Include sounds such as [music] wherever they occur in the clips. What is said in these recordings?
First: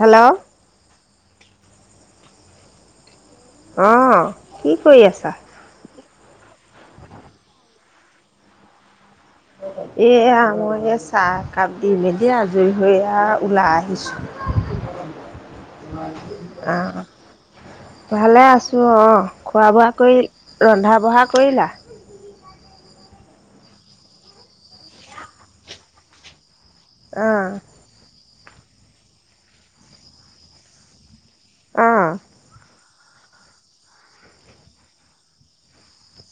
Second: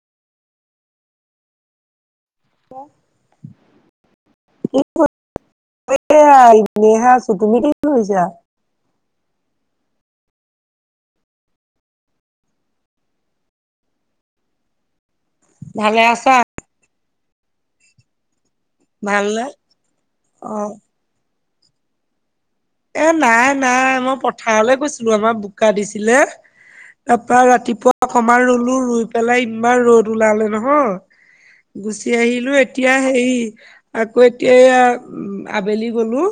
Hello. [unintelligible] অ, কি কৰি আছা? এয়া এনেহে আছো, তুমি কি কৰিছা? এয়া মই এই চাহ কাপ দি মেলি আজৰি হৈ এয়া ওলাই আহিছো। ভালে আছা? [unintelligible] আ। ভালে আছো অ। ভালনে? খোৱা-বোৱা কৰি অ' ৰন্ধা-বঢ়া কৰিলা? এ নাই, নাই। মই পথাৰলে গৈছিলো, আমাৰ বোকা দিছিলে। তাপা অঁ ৰাতিপুৱা অকমান ৰুলো। ৰুই পেলাই ইমান ৰ'দ ওলালে নহয়। অঁ গুচি আহিলো এ তিয়া হেই আকৌ এতিয়া এইয়া আবেলি গ'লো।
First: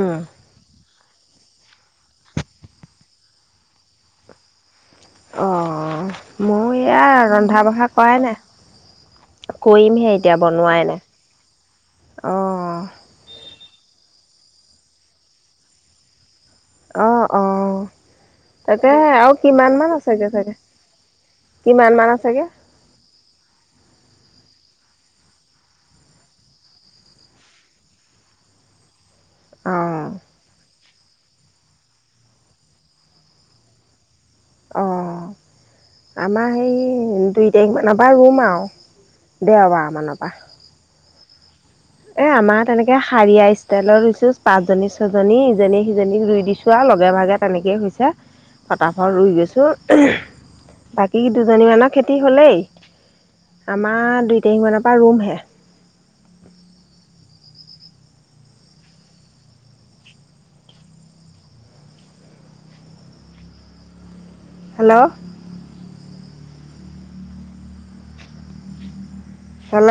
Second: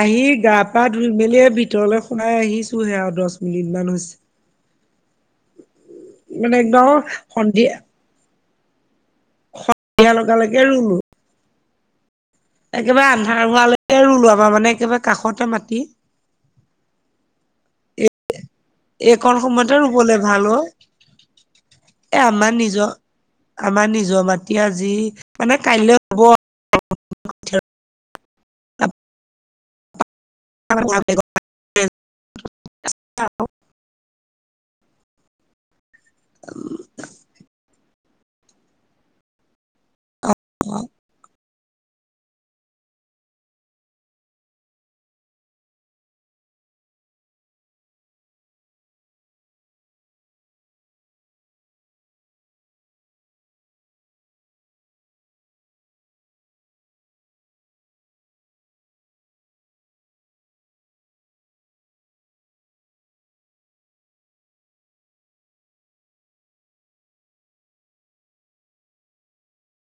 আহি গা-পা ধুই মেলি এই ভিতৰলৈ শুনাই আহিছোহে আও দচি মিনিট মান হৈছে। অ, মানে মও একদম এয়া সন্ধিয়া ৰন্ধা-বহা কৰাই নাই। সন্ধিয়া কৰিমহে এতিয়া লগালৈকে বনোৱাই ৰুলো। নাই। অঁ একেবাৰে আন্ধাৰ হোৱালৈকে ৰুলো। আমাৰ মানে একেবাৰে কাষতে মাটি। অ, অ। তাকেহে আৰু এইকণ সময়তে কিমান মান ৰুবলে আছেগে ভাল চাগে? অ কিমান মান আছেগে? নিজৰ আমা নিজৰ মাটি আজি মানে কাইলৈ হ'ব অ। [unintelligible] অ। আমাৰ হেই দুই তাৰিখ মানৰ পা ৰুম আও, দেওবাৰ মান পা। এ আমাৰ তেনেকে শাৰিয়া ষ্টাইলত ৰুইছো। পাঁচজনী, ছজনী ইজনীয়ে সিজনীক ৰুই দিছো আ লগে-ভাগে তেনেকেই হৈছে। ফটাফত ৰুই গৈছো। বাকী দুজনীমানৰ খেতি হ'লেই। আমা দুই তাৰিখ মানৰ পৰা ৰুমহে। হেল্ল। হেল্ল।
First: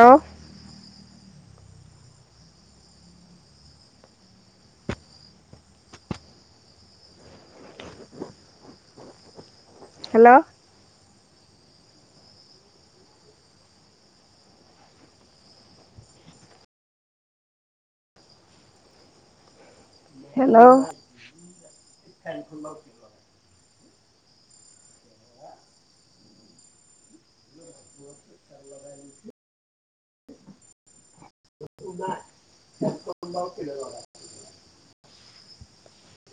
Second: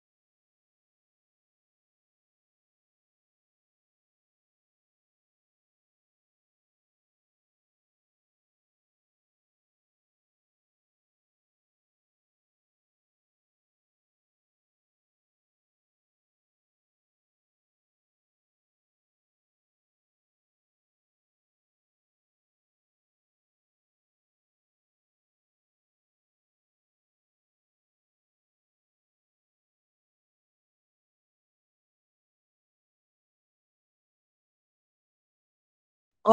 হেল্ল। হেল্ল'। [unintelligible] [unintelligible]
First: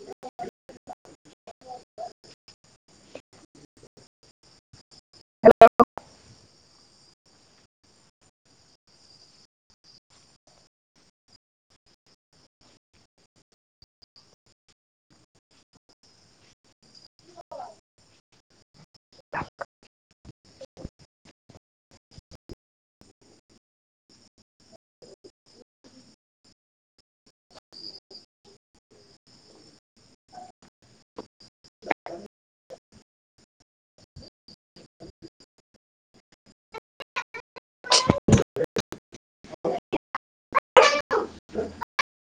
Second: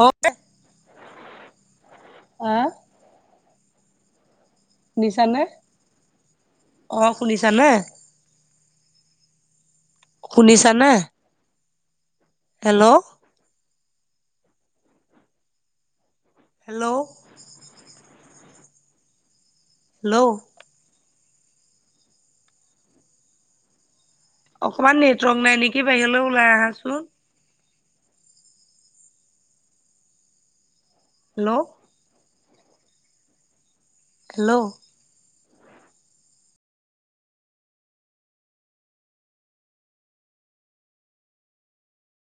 অ [unintelligible] আ? শুনিছানে? অ, শুনিছানে? শুনিছানে? হেল্ল'। হেল্ল'। হেল্ল'। অকমান নেটৱৰ্ক নাই নেকি, বাহিৰলে ওলাই আহাচোন। হেল্ল'। হেল্ল'। [inaudible] [inaudible] [inaudible]